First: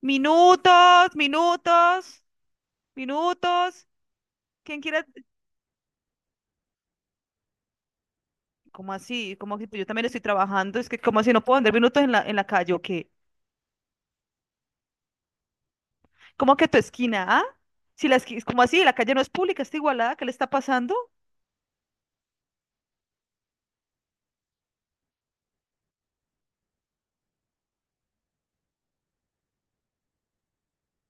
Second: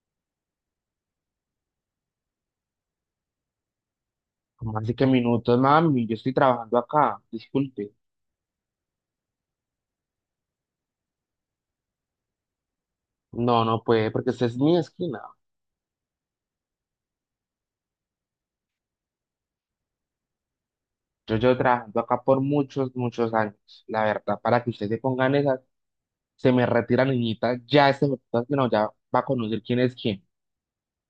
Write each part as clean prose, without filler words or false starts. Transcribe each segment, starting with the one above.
Minutos, minutos, minutos. ¿Cómo ¿Quién así que quiere? minutos, mami? Yo estoy trabajando acá, disculpe. ¿Cómo así? ¿Cómo que pues yo también estoy trabajando? Es que, ¿cómo así no puedo andar minutos en la calle o qué? No, no puede, porque esta es mi esquina. ¿Cómo que tu esquina, ah? Si la esquina, ¿cómo así? La calle no es pública, está igualada, ¿qué le está pasando? Yo llevo trabajando acá por muchos, muchos años. La verdad, para que ustedes se pongan esas, se me retira niñita, ya este que no, ya va a conocer quién es quién.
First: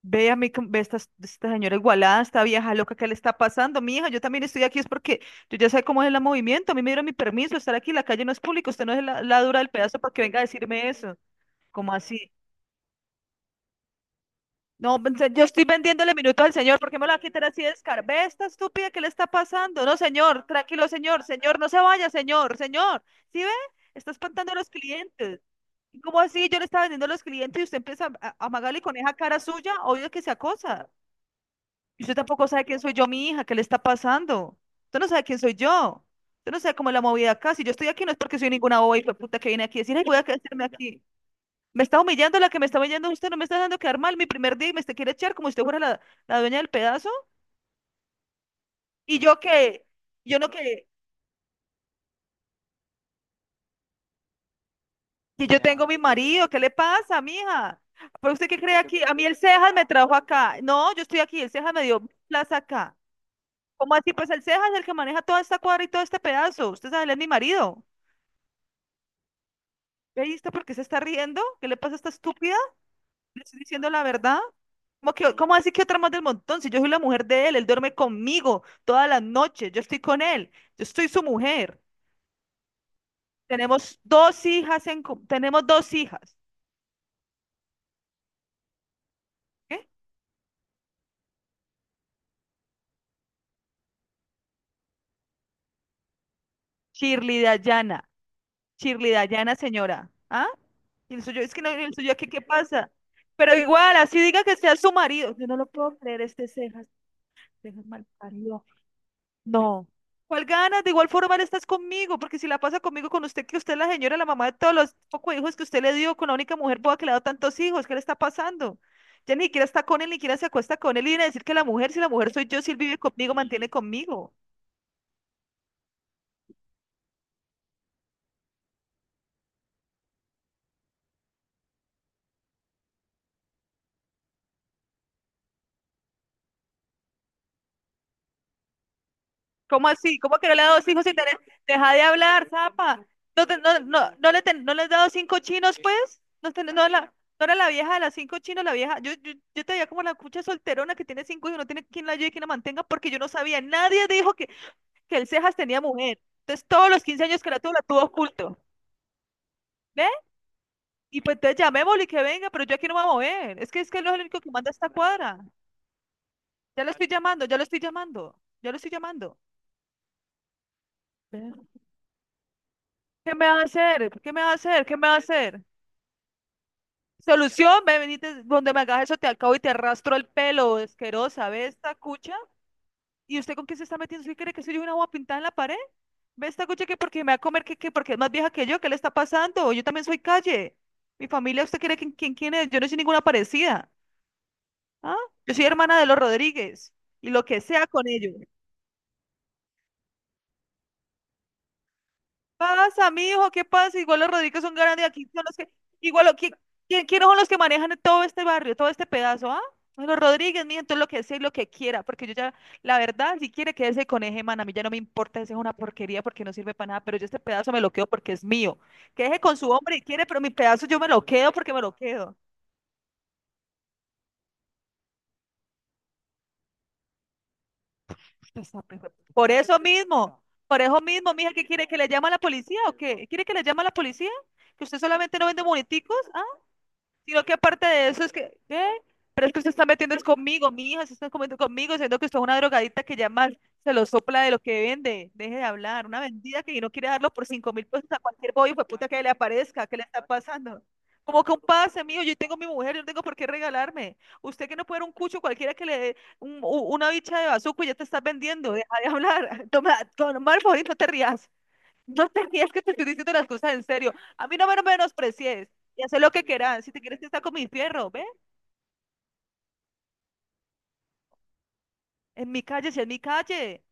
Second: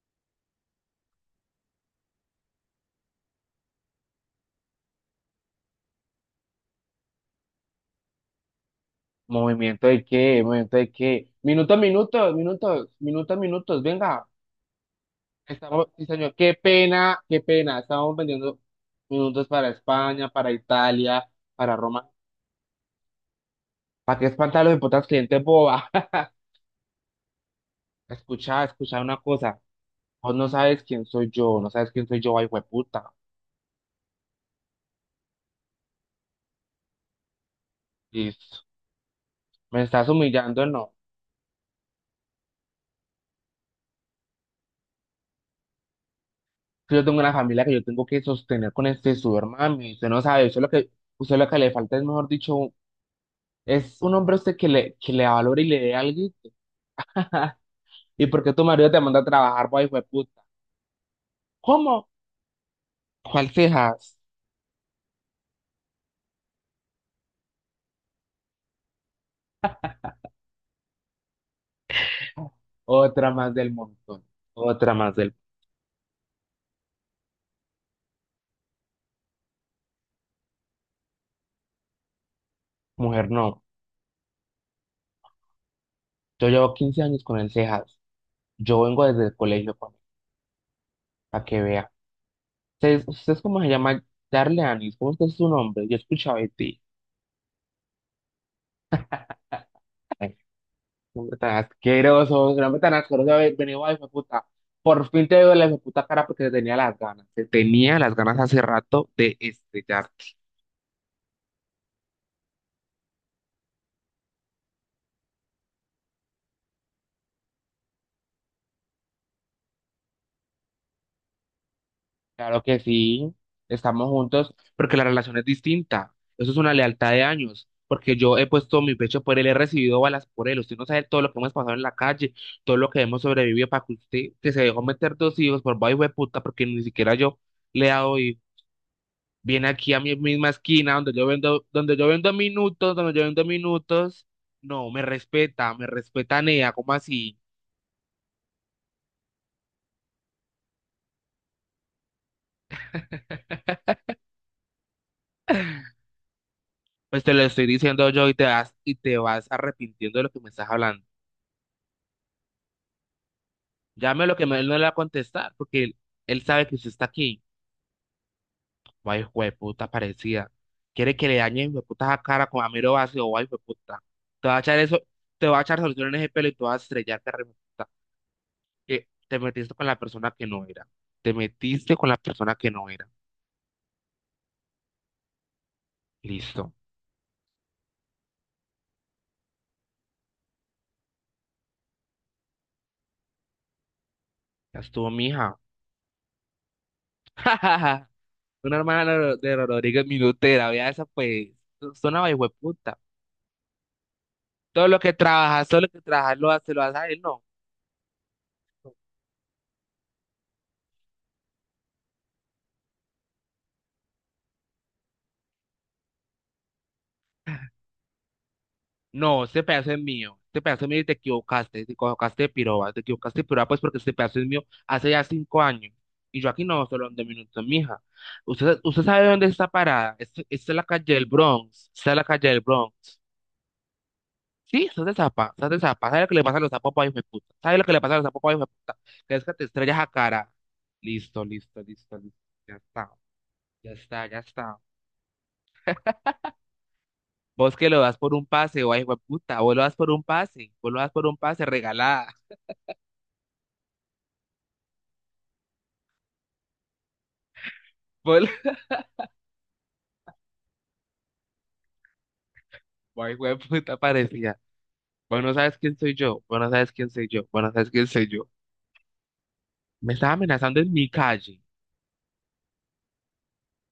Ve a mí, ve a esta señora igualada, esta vieja loca, ¿qué le está pasando? Mija, yo también estoy aquí, es porque yo ya sé cómo es el movimiento, a mí me dieron mi permiso de estar aquí, la calle no es pública, usted no es la dura del Movimiento pedazo de para que venga qué, a movimiento decirme de eso. qué. Minutos, ¿Cómo así? minutos, minutos, minutos, minutos, venga. No, pues, yo estoy Estamos, sí, vendiéndole señor, minutos al qué señor, ¿por qué me lo va pena, a qué quitar así de pena. escar? Estamos Ve esta vendiendo estúpida, ¿qué le está minutos para pasando? No, España, señor, para tranquilo, señor, Italia, señor, no para se Roma. vaya, señor, señor. ¿Sí ve? Está ¿Para qué espantando a espantar a los los hipotas clientes. clientes, boba? ¿Y cómo así? Yo le estaba vendiendo a los clientes y usted empieza a Escucha, amagarle con escucha esa una cara cosa. suya, obvio que se Vos no sabes acosa. quién soy yo, no sabes Y quién usted soy yo, ay, tampoco sabe quién soy yo, puta. mi hija, ¿qué le está pasando? Usted no sabe quién soy yo. Usted no sabe cómo es la movida acá. Si yo estoy aquí no es porque soy Listo. ninguna boba y puta que viene aquí Me a decir, ay, estás voy a humillando, quedarme no. aquí. Me está humillando, la que me está humillando usted, no me está dejando quedar mal mi primer día y me te quiere echar como si usted fuera la dueña del Que yo pedazo. tengo una familia que yo tengo que sostener con este Y yo sudor, que, mami. Usted no yo sabe, no usted lo que, que, usted lo que le falta es, mejor dicho, un- es un hombre a usted que le que yo valore y le tengo dé mi algo. marido, ¿qué le pasa, mija? ¿Y ¿Pero por usted qué qué tu cree marido te aquí? A manda mí a el trabajar, Cejas me ay, trajo puta? acá. No, yo estoy aquí, el Cejas me dio ¿Cómo? plaza acá. ¿Cuál ¿Cómo así? cejas? Pues el Cejas es el que maneja toda esta cuadra y todo este pedazo. Usted sabe, él es mi marido. ¿Ve? Ahí está por qué se está riendo. ¿Qué le pasa a esta estúpida? Otra ¿Le más estoy del diciendo la montón. verdad? Otra ¿Cómo más del... que, cómo decir que otra más del montón? Si yo soy la mujer de él, él duerme conmigo todas las noches, yo estoy con él, yo estoy su mujer. Mujer, no. Tenemos dos hijas. Yo llevo 15 años con el cejas. Yo vengo desde el colegio, ¿Qué? para que vea. ¿Ustedes, ustedes cómo se llama Darle Anis? ¿Cómo es que es su nombre? Yo escuchaba de ti. Shirley Dayana, Shirley Dayana, señora. Ay, ¿Ah? Y el hombre suyo, es tan que no, el suyo aquí, ¿qué asqueroso, un hombre pasa? tan asqueroso Pero haber venido igual, a así diga puta. que sea su Por fin marido. te Yo veo no lo la puedo puta creer, cara porque este te tenía cejas, las ganas. Te cejas tenía mal. las ganas hace rato de No. estrellarte. ¿Cuál ganas? De igual forma, él estás conmigo, porque si la pasa conmigo, con usted, que usted es la señora, la mamá de todos los pocos hijos que usted le dio, con la única mujer boba que le ha dado tantos hijos, ¿qué le está pasando? Ya ni siquiera está con él, ni siquiera se acuesta con él, y viene a decir que la mujer, si la mujer soy Claro yo, si él que vive sí, conmigo, mantiene estamos conmigo. juntos porque la relación es distinta. Eso es una lealtad de años. Porque yo he puesto mi pecho por él, he recibido balas por él. Usted no sabe todo lo que hemos pasado en la calle, todo lo que hemos sobrevivido para que usted, que se dejó meter 2 hijos por vaina de puta, porque ni siquiera yo. Le he dado viene ¿Cómo aquí a mi así? ¿Cómo que misma no le ha dado esquina cinco sin tener? Deja donde de yo vendo hablar, minutos, zapa. donde yo vendo No, te- no, no, minutos. no le ten- no le has No, dado cinco chinos, me pues. respeta No, ten- Nea, no, ¿cómo la, así? no era la vieja de las cinco chinos, la vieja. Yo te veía como la cucha solterona que tiene cinco hijos, no tiene quien la ayude y quien la mantenga, porque yo no sabía. Nadie dijo que el Cejas tenía mujer. Entonces, todos los Pues 15 te lo años que estoy la tuvo diciendo yo oculto. Y te vas ¿Ve? arrepintiendo de lo que me estás hablando. Y pues entonces llamémosle y que venga, pero yo aquí no me voy a mover. Es que él no es el Llame lo único que que él manda no le va esta a cuadra. contestar, porque él sabe que Ya usted lo está estoy aquí. llamando, ya lo estoy llamando, ya lo estoy Ay, llamando. jueputa parecida. Quiere que le Ve. dañen puta la cara con Amiro ¿Qué vacío, ay, me va a jueputa. hacer? ¿Qué me Te va a va a echar hacer? ¿Qué eso, me va a te va a hacer? echar solución en ese pelo y te vas a estrellarte, re Solución, puta. me venite donde me hagas Que eso, te te acabo y te metiste con la arrastro el persona que no pelo, era. Te asquerosa, ve esta metiste con la cucha. persona que no era. ¿Y usted con qué se está metiendo? ¿Usted cree que soy yo una agua pintada en la pared? Ve esta Listo. cucha que porque me va a comer, que porque es más vieja que yo, ¿qué le está pasando? Yo también soy calle. Mi familia, ¿usted cree que quién es? Yo no soy ninguna parecida. Ya estuvo, ¿Ah? Yo mija. soy hermana de los Rodríguez. Y lo que sea con ellos. Una hermana de de Rodríguez Minutera, vea esa pues. Suena una puta. ¿Pasa, mijo? ¿Qué pasa? Igual los Rodríguez son Todo lo grandes que aquí, son los trabajas, que, todo lo que igual, trabajas lo hace lo hace a él, ¿quiénes son no. los que manejan todo este barrio, todo este pedazo, ah? Son los Rodríguez, mijo, entonces lo que sea y lo que quiera, porque yo ya, la verdad, si quiere quédese con ese man, a mí ya no me importa, ese es una porquería porque no sirve para nada, pero yo este pedazo me lo quedo porque es mío. Quédese No, con este su pedazo hombre es y quiere, mío. pero mi Este pedazo pedazo es yo mío y me te lo quedo porque me equivocaste. Te lo quedo. equivocaste de piroba. Te equivocaste de piroba, pues porque este pedazo es mío hace ya 5 años. Y yo aquí no, solo de minutos, mija. Usted Usted, está usted pendejo. sabe dónde está parada. Esta, esta es Por la eso calle del mismo, mija, ¿qué quiere? Bronx. ¿Que le Esta es la llame a la calle del policía o Bronx. qué? ¿Quiere que le llame a la policía? ¿Que Sí, usted sos de solamente no zapa, vende sos de zapa. moneticos? ¿Sabes lo que le pasa a los zapopos, hijo de Sino que puta? ¿Sabes lo aparte que le de pasa a los eso es zapopos, que, hijo de ¿qué? puta? Que es Pero es que que te usted está estrellas a metiendo es cara. conmigo, mi hija, se está Listo, comiendo listo, conmigo, listo, siendo que usted listo. es una Ya drogadita está, que ya más ya se lo está, ya sopla de lo está. que vende. Deje de hablar, una vendida que no quiere darlo por cinco Vos mil que lo pesos das a por un cualquier boy, pase, fue guay, puta hijo de que le puta. Vos lo aparezca, das ¿qué le por un está pase, pasando? vos lo das por un Como que un pase, pase, mío, regalada. yo tengo mi mujer, yo no tengo por qué regalarme. Usted que no puede dar un cucho cualquiera que le dé una bicha de bazuco y ya te estás Vos lo- vendiendo, deja de hablar. Toma, toma el favor y no te rías. No tenías que te estoy Guay, diciendo las hijo de cosas en puta, serio. A mí parecía. no me Vos no menosprecies. sabes quién Y soy haz lo yo, que vos no quieras. sabes Si te quién quieres que soy está yo, con vos mi no sabes quién fierro, ve. soy yo. Me estás amenazando en mi calle En mi calle, si es mi calle.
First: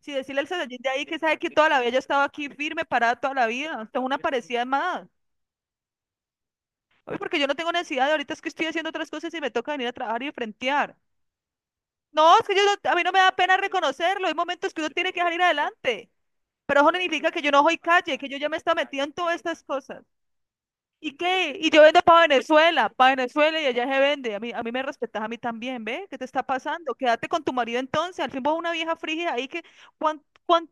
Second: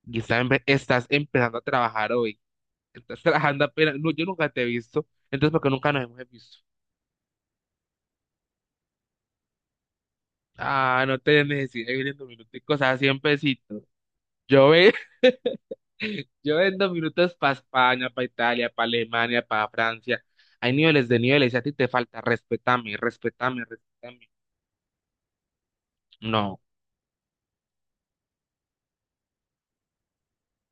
Si y estás, decirle al Medellín de estás ahí que sabe que empezando a toda la vida yo he trabajar estado hoy. aquí firme, parada Estás toda la trabajando vida. apenas. Tengo No, una yo nunca te he parecida visto, más. entonces porque nunca nos hemos visto. Oye, porque yo no tengo necesidad de ahorita es que estoy haciendo otras cosas y me toca venir a trabajar y frentear. Ah, no te necesito. Viniendo No, es que yo minuticos no- a a mí no me 100 da pena pesitos. reconocerlo. Hay Yo, momentos que uno tiene que salir adelante. yo Pero vendo eso no significa minutos que yo para no soy España, calle, para que yo ya me he Italia, estado para metiendo en todas Alemania, estas para cosas. Francia. Hay niveles ¿Y de niveles qué? y a Y ti yo te vendo falta. Respetame, para Venezuela respetame, y allá se respetame. vende. A mí me respetas a mí también, ¿ve? ¿Qué te está No. pasando? Quédate con tu marido entonces. Al fin vos una vieja frígida ahí que ¿cuán, cuán-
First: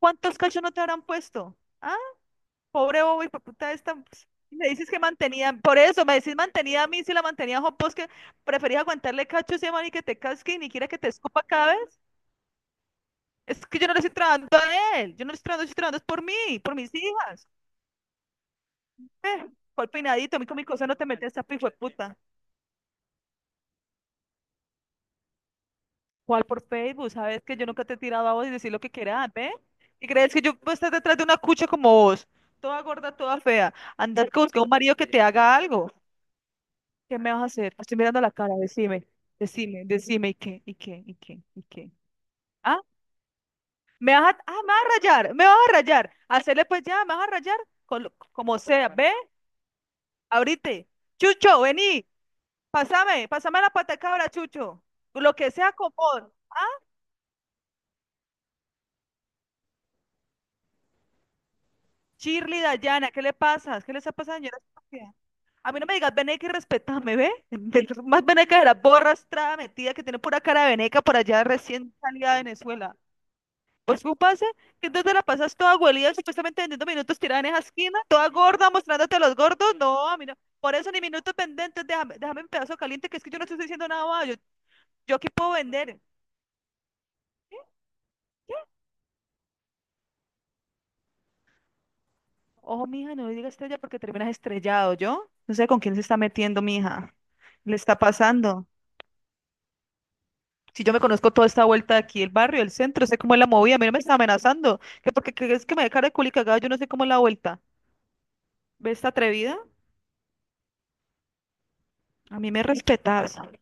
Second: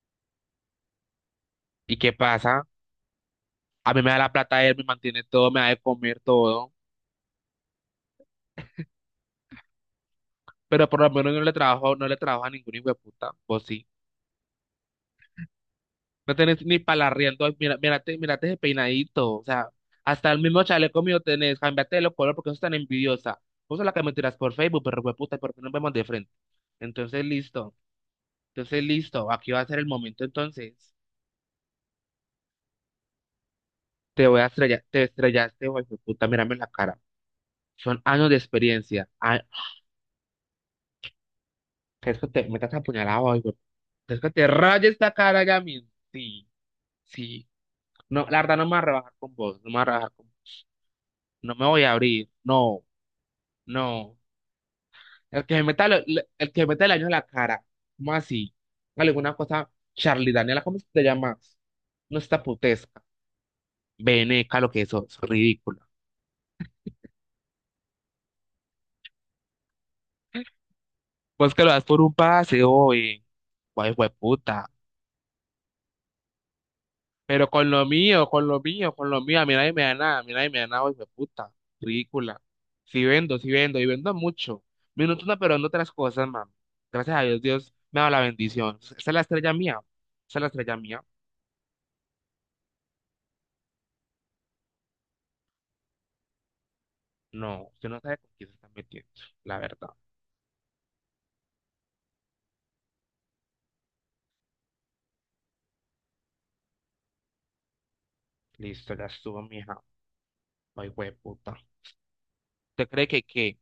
cuántos cachos no te habrán puesto? Ah, ¿Y qué pasa? pobre bobo y puta A esta. mí me da Ps, la plata me él, me dices que mantiene todo, mantenía, me da de por eso me comer decís todo. mantenida a mí si la mantenía a Juan Pos, que preferís aguantarle cachos ese man y que te casque y ni Pero quiera que por te lo menos yo escupa no le cada trabajo, vez. no le trabajo a ningún hijo de puta. Vos Es que sí. yo no le estoy trabajando a él, yo no le estoy trabajando, yo estoy trabajando es por No mí, tenés por ni mis para arriendo. hijas. Ay, mira, mírate, mírate ese peinadito. O Eh, sea, cuál hasta peinadito, el a mí con mismo mi cosa no chaleco te mío metes, esa tenés. pijo de Cámbiate los puta. colores porque sos tan envidiosa. Vos sos la que me tiras por Facebook, pero hueputa, ¿por qué nos vemos de frente? ¿Cuál por Facebook? Entonces, Sabes que yo listo. nunca te he tirado a vos y decir lo Entonces, que quieras, listo. ¿ve? Aquí va a ser el ¿Y momento. crees que yo puedo estar Entonces, detrás de una cucha como vos? Toda gorda, toda fea. te Andar voy con a buscar un estrellar. marido Te que te haga estrellaste, algo. hueputa. Mírame en la cara. ¿Qué me vas a hacer? Te estoy Son mirando años la de cara, decime, experiencia. Ah, decime, decime, ¿y qué? ¿Y qué? ¿Y qué? ¿Y qué? es que te metas ¿Ah? apuñalado hoy, güey. ¿Me ¿Es que vas a, te ah, me vas a rayes esta rayar? cara ¿Me vas ya a mismo? rayar? Sí, Hacerle pues ya, ¿me vas a sí. rayar? Con lo- No, la verdad, como no me voy a sea, ¿ve? rebajar con vos. No me voy a rebajar con. Ahorita, No Chucho, me voy a vení. abrir. No, Pásame, pásame la pata de no. cabra, Chucho. Lo El que que se sea, meta, con vos. el que se Ah, meta el año en la cara. ¿Cómo así? Alguna cosa, Charlie Daniela, ¿cómo se te llama? No está Shirley, putesca. Dayana, ¿qué le pasa? ¿Qué le está pasando, señora? Veneca, lo que eso, ¿Sofía? es A ridículo. mí no me digas veneca y respetame, ¿ve? Más veneca de la borra estrada metida que tiene pura cara de veneca por allá Pues que lo das recién por un salida de pase, Venezuela. oye. Guay, Pues tú pasa puta. que entonces la pasas toda abuelita, supuestamente vendiendo minutos tirada en Pero esa con lo esquina, mío, toda con lo gorda, mío, con mostrándote a lo los mío, a mí nadie gordos. me da No, a nada, a mí mí no. nadie me da Por nada, eso hijo ni de minutos puta. pendientes, déjame, Ridícula. déjame un pedazo Si caliente, que es que vendo, yo no si te estoy vendo, y diciendo nada, vendo más, yo, mucho. yo Minutos aquí no, puedo pero en otras vender. cosas, mami. Gracias a Dios, ¿Qué? Dios me da la ¿Qué? bendición. Esa es la estrella mía. Esa es la estrella mía. Ojo, mija, no digas estrella porque terminas estrellado, ¿yo? No sé con quién se está metiendo, mija. No, Le usted está no sabe con quién se pasando. está metiendo, la verdad. Si yo me conozco toda esta vuelta de aquí, el barrio, el centro, sé cómo es la movida, a mí no me está amenazando. Que porque que es que me dé cara de culicagada, yo no sé cómo es la vuelta. Listo, ¿Ves ya esta estuvo, atrevida? mija. Ay, puta. A mí me ¿Usted cree que respetas. qué?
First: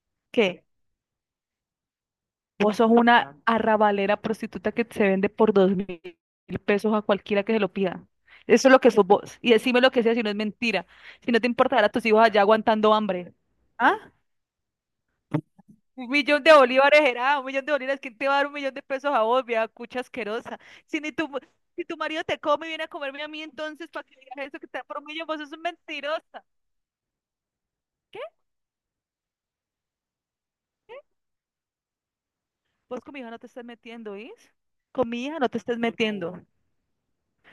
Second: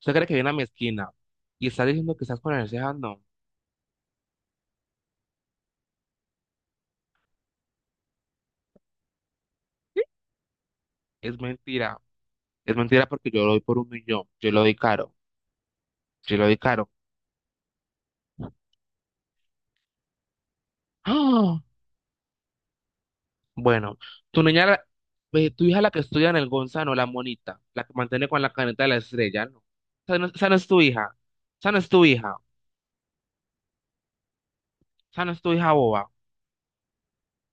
¿Usted cree que viene a mi ¿Qué? esquina y está diciendo que estás con el Vos sos ceja? No, una arrabalera prostituta que se vende por 2.000 pesos a cualquiera que se lo pida. Eso es lo que sos vos. Y decime lo que sea si no es mentira. Si es no te importará a mentira. tus hijos allá Es aguantando mentira porque hambre. yo lo doy por un ¿Ah? millón. Yo lo doy caro. Un Yo millón lo de doy caro. bolívares era, un millón de bolívares, ¿quién te va a dar un millón de pesos a vos, vieja cucha asquerosa? Si ni tu, ¡Ah! si tu marido te come y viene a comerme a mí, entonces, Bueno, ¿para que tu digas eso niña, que te da por un millón? Vos sos un tu hija la que estudia en mentirosa. el Gonzalo, la monita, la que ¿Qué? mantiene con la caneta de la estrella, ¿no? Esa no, esa no es tu hija. Esa no es tu hija. Vos con mi hija no te estás metiendo, ¿oís? Con Esa mi no hija es no tu te hija estás boba. metiendo.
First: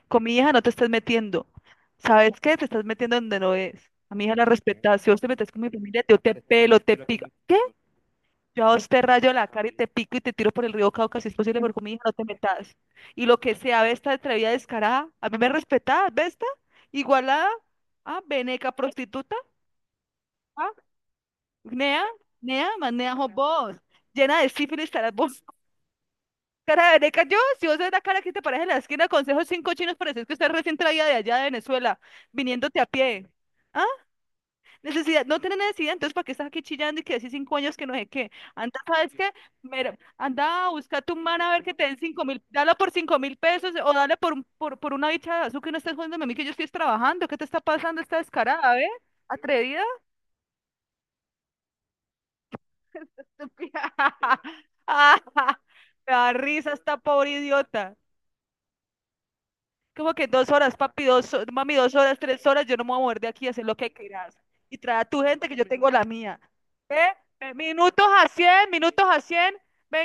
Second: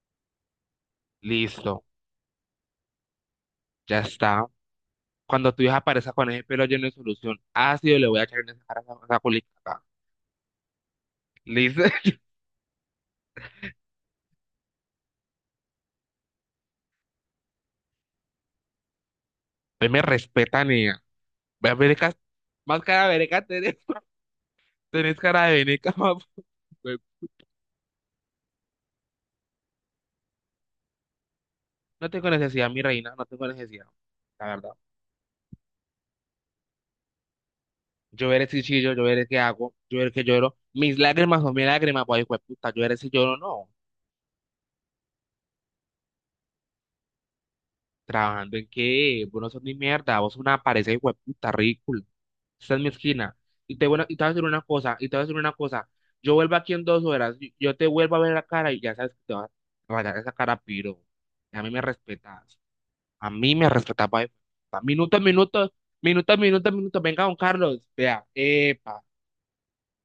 Con mi hija no te estás metiendo. Listo, ¿Sabes qué? Te estás metiendo donde no es. ya A mi hija está. la respetas. Si vos te metes Cuando tu con mi hija familia, aparezca yo con te ese pelo pelo, lleno de te pico. solución ¿Qué? ácido, le voy a echar en esa Yo a cara vos esa, te esa rayo la cara y culica. te pico y te tiro por el río Cauca si es posible, Liz. porque mi hija no te metas. Y lo que sea, esta atrevida descarada, a mí me respetás, esta igualada, veneca prostituta, Ahí me respetan, ah, niña. Nea, Verecas, nea, más más cara de nea sos vereca tenés, vos, llena de sífilis estarás tenés vos. cara de veneca, papu. Cara de Güey, veneca yo, si vos ves la cara que te parece en la esquina, consejo cinco chinos, pareces que usted recién traía de allá de Venezuela, no tengo necesidad, mi viniéndote a reina, no pie. tengo ah, necesidad, la verdad. Necesidad, no tiene necesidad, entonces ¿para qué estás aquí chillando y que decís 5 años que no sé Yo qué? veré si Anda, chillo, yo ¿sabes veré qué? qué hago, Mira, yo veré que lloro. anda a Mis buscar tu man lágrimas a son ver mis que te den lágrimas, pues, cinco hijo de mil, puta, dale yo por veré si cinco lloro o mil no. pesos o dale por una bicha de azúcar que no estés jodiéndome a mí que yo estoy trabajando, ¿qué te está pasando? Esta ¿Trabajando en descarada, ¿ve? qué? Vos no sos ni ¿Atrevida? mierda, vos sos una pareja, hijo de puta, ridículo. Esta es mi esquina. Y te voy a decir una cosa, y te voy a decir una cosa. Me da Yo vuelvo risa aquí en esta dos pobre horas, yo te idiota. vuelvo a ver la cara y ya sabes que te vas a Como rayar que esa dos cara, horas, piro. papi, A mí mami, me 2 horas, tres respetas. horas, yo no me voy a mover de A aquí, mí hacer me lo que respetaba. Quieras. Y trae a Minuto, tu gente que yo minuto, tengo la minuto, mía. minuto, minuto. ¿Eh? Venga, don Carlos. Minutos Vea, a 100, epa, minutos a cien.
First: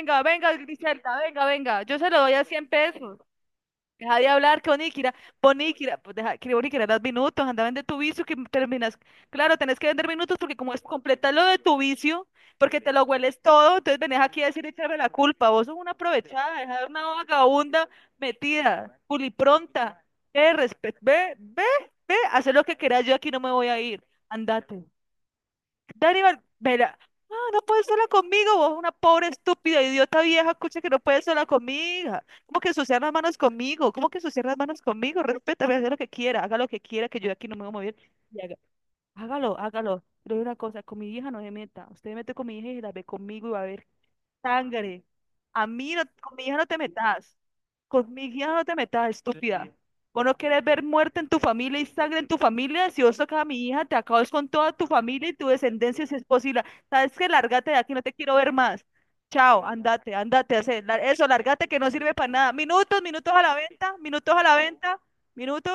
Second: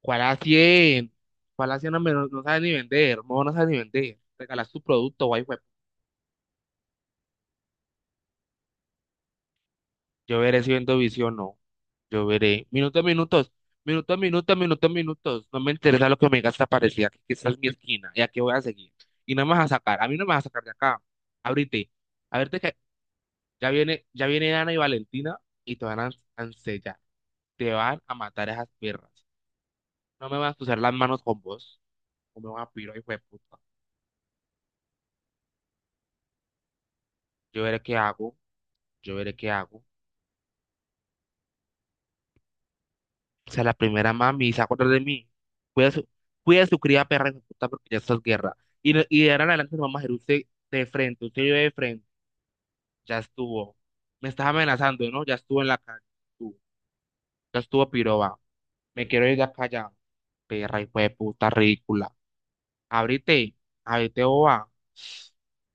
¿cuál a venga, 100? Griselda, venga, ¿Cuál a venga. 100 Yo no, se lo no, doy no a sabe 100 ni vender? pesos. No, no sabe ni vender. Deja de hablar, Regalas que tu Boníquira, producto, guay, güey. Boníquira, pues deja que Boníquira, das minutos, anda, vende tu vicio, que terminas. Claro, tenés que vender minutos Yo porque veré si como es vendo completar visión o lo no. de tu Yo vicio, veré. porque te lo Minutos, hueles minutos. todo, entonces Minutos, venés aquí a minutos, decir minutos, echarme la minutos. culpa. No Vos me sos una interesa lo que me digas aprovechada, deja de ser una parecía que esta es mi vagabunda esquina y aquí voy a seguir. metida, Y no me vas a sacar. culipronta. A mí no me vas a Ve, sacar de respet, acá. ve, ve, Ábrete. ve, haz Ábrete lo que que quieras, yo aquí no me voy a ir. Ya viene Ana y Andate. Valentina y te van Daniel, a mira, no te puedes van sola a matar conmigo, esas vos, una perras. pobre, estúpida, idiota No me vieja, vas a usar escucha que las no manos puedes con sola vos. conmigo. No me ¿Cómo van que a pirar, ensuciar hijo las de manos puta. conmigo? ¿Cómo que ensuciar las manos conmigo? Respétame, haz lo que quiera, haga lo que quiera, que yo de aquí no Yo me voy a veré qué mover. hago. Y haga- Yo veré qué Hágalo, hago. hágalo. Pero hay una cosa, con mi hija no se meta. Usted se mete con mi hija y se la ve conmigo y O va sea, a la ver primera mami, se acuerda de sangre. mí. A Cuida mí, no, su, con mi hija cuida no su te cría perra, metas. hijo de puta, porque ya Con estás mi hija guerra. no te Y, metas, y de ahora en estúpida. adelante no vamos a ir Vos no usted querés ver de muerte frente, en tu usted y yo de familia y frente. sangre en tu familia. Si vos Ya tocas a mi estuvo. hija, te Me acabas estás con toda tu amenazando, ¿no? familia Ya y tu estuvo en la calle. descendencia si es Tú. posible. ¿Sabes qué? Ya Lárgate de estuvo aquí, no te quiero piroba. ver más. Me quiero ir de Chao, acá ya. andate, andate, Perra, hace la- hijo de eso, puta, lárgate que no ridícula. sirve para nada. Minutos, minutos a Ábrete. la venta, Ábrete, minutos a la boba. venta, minutos.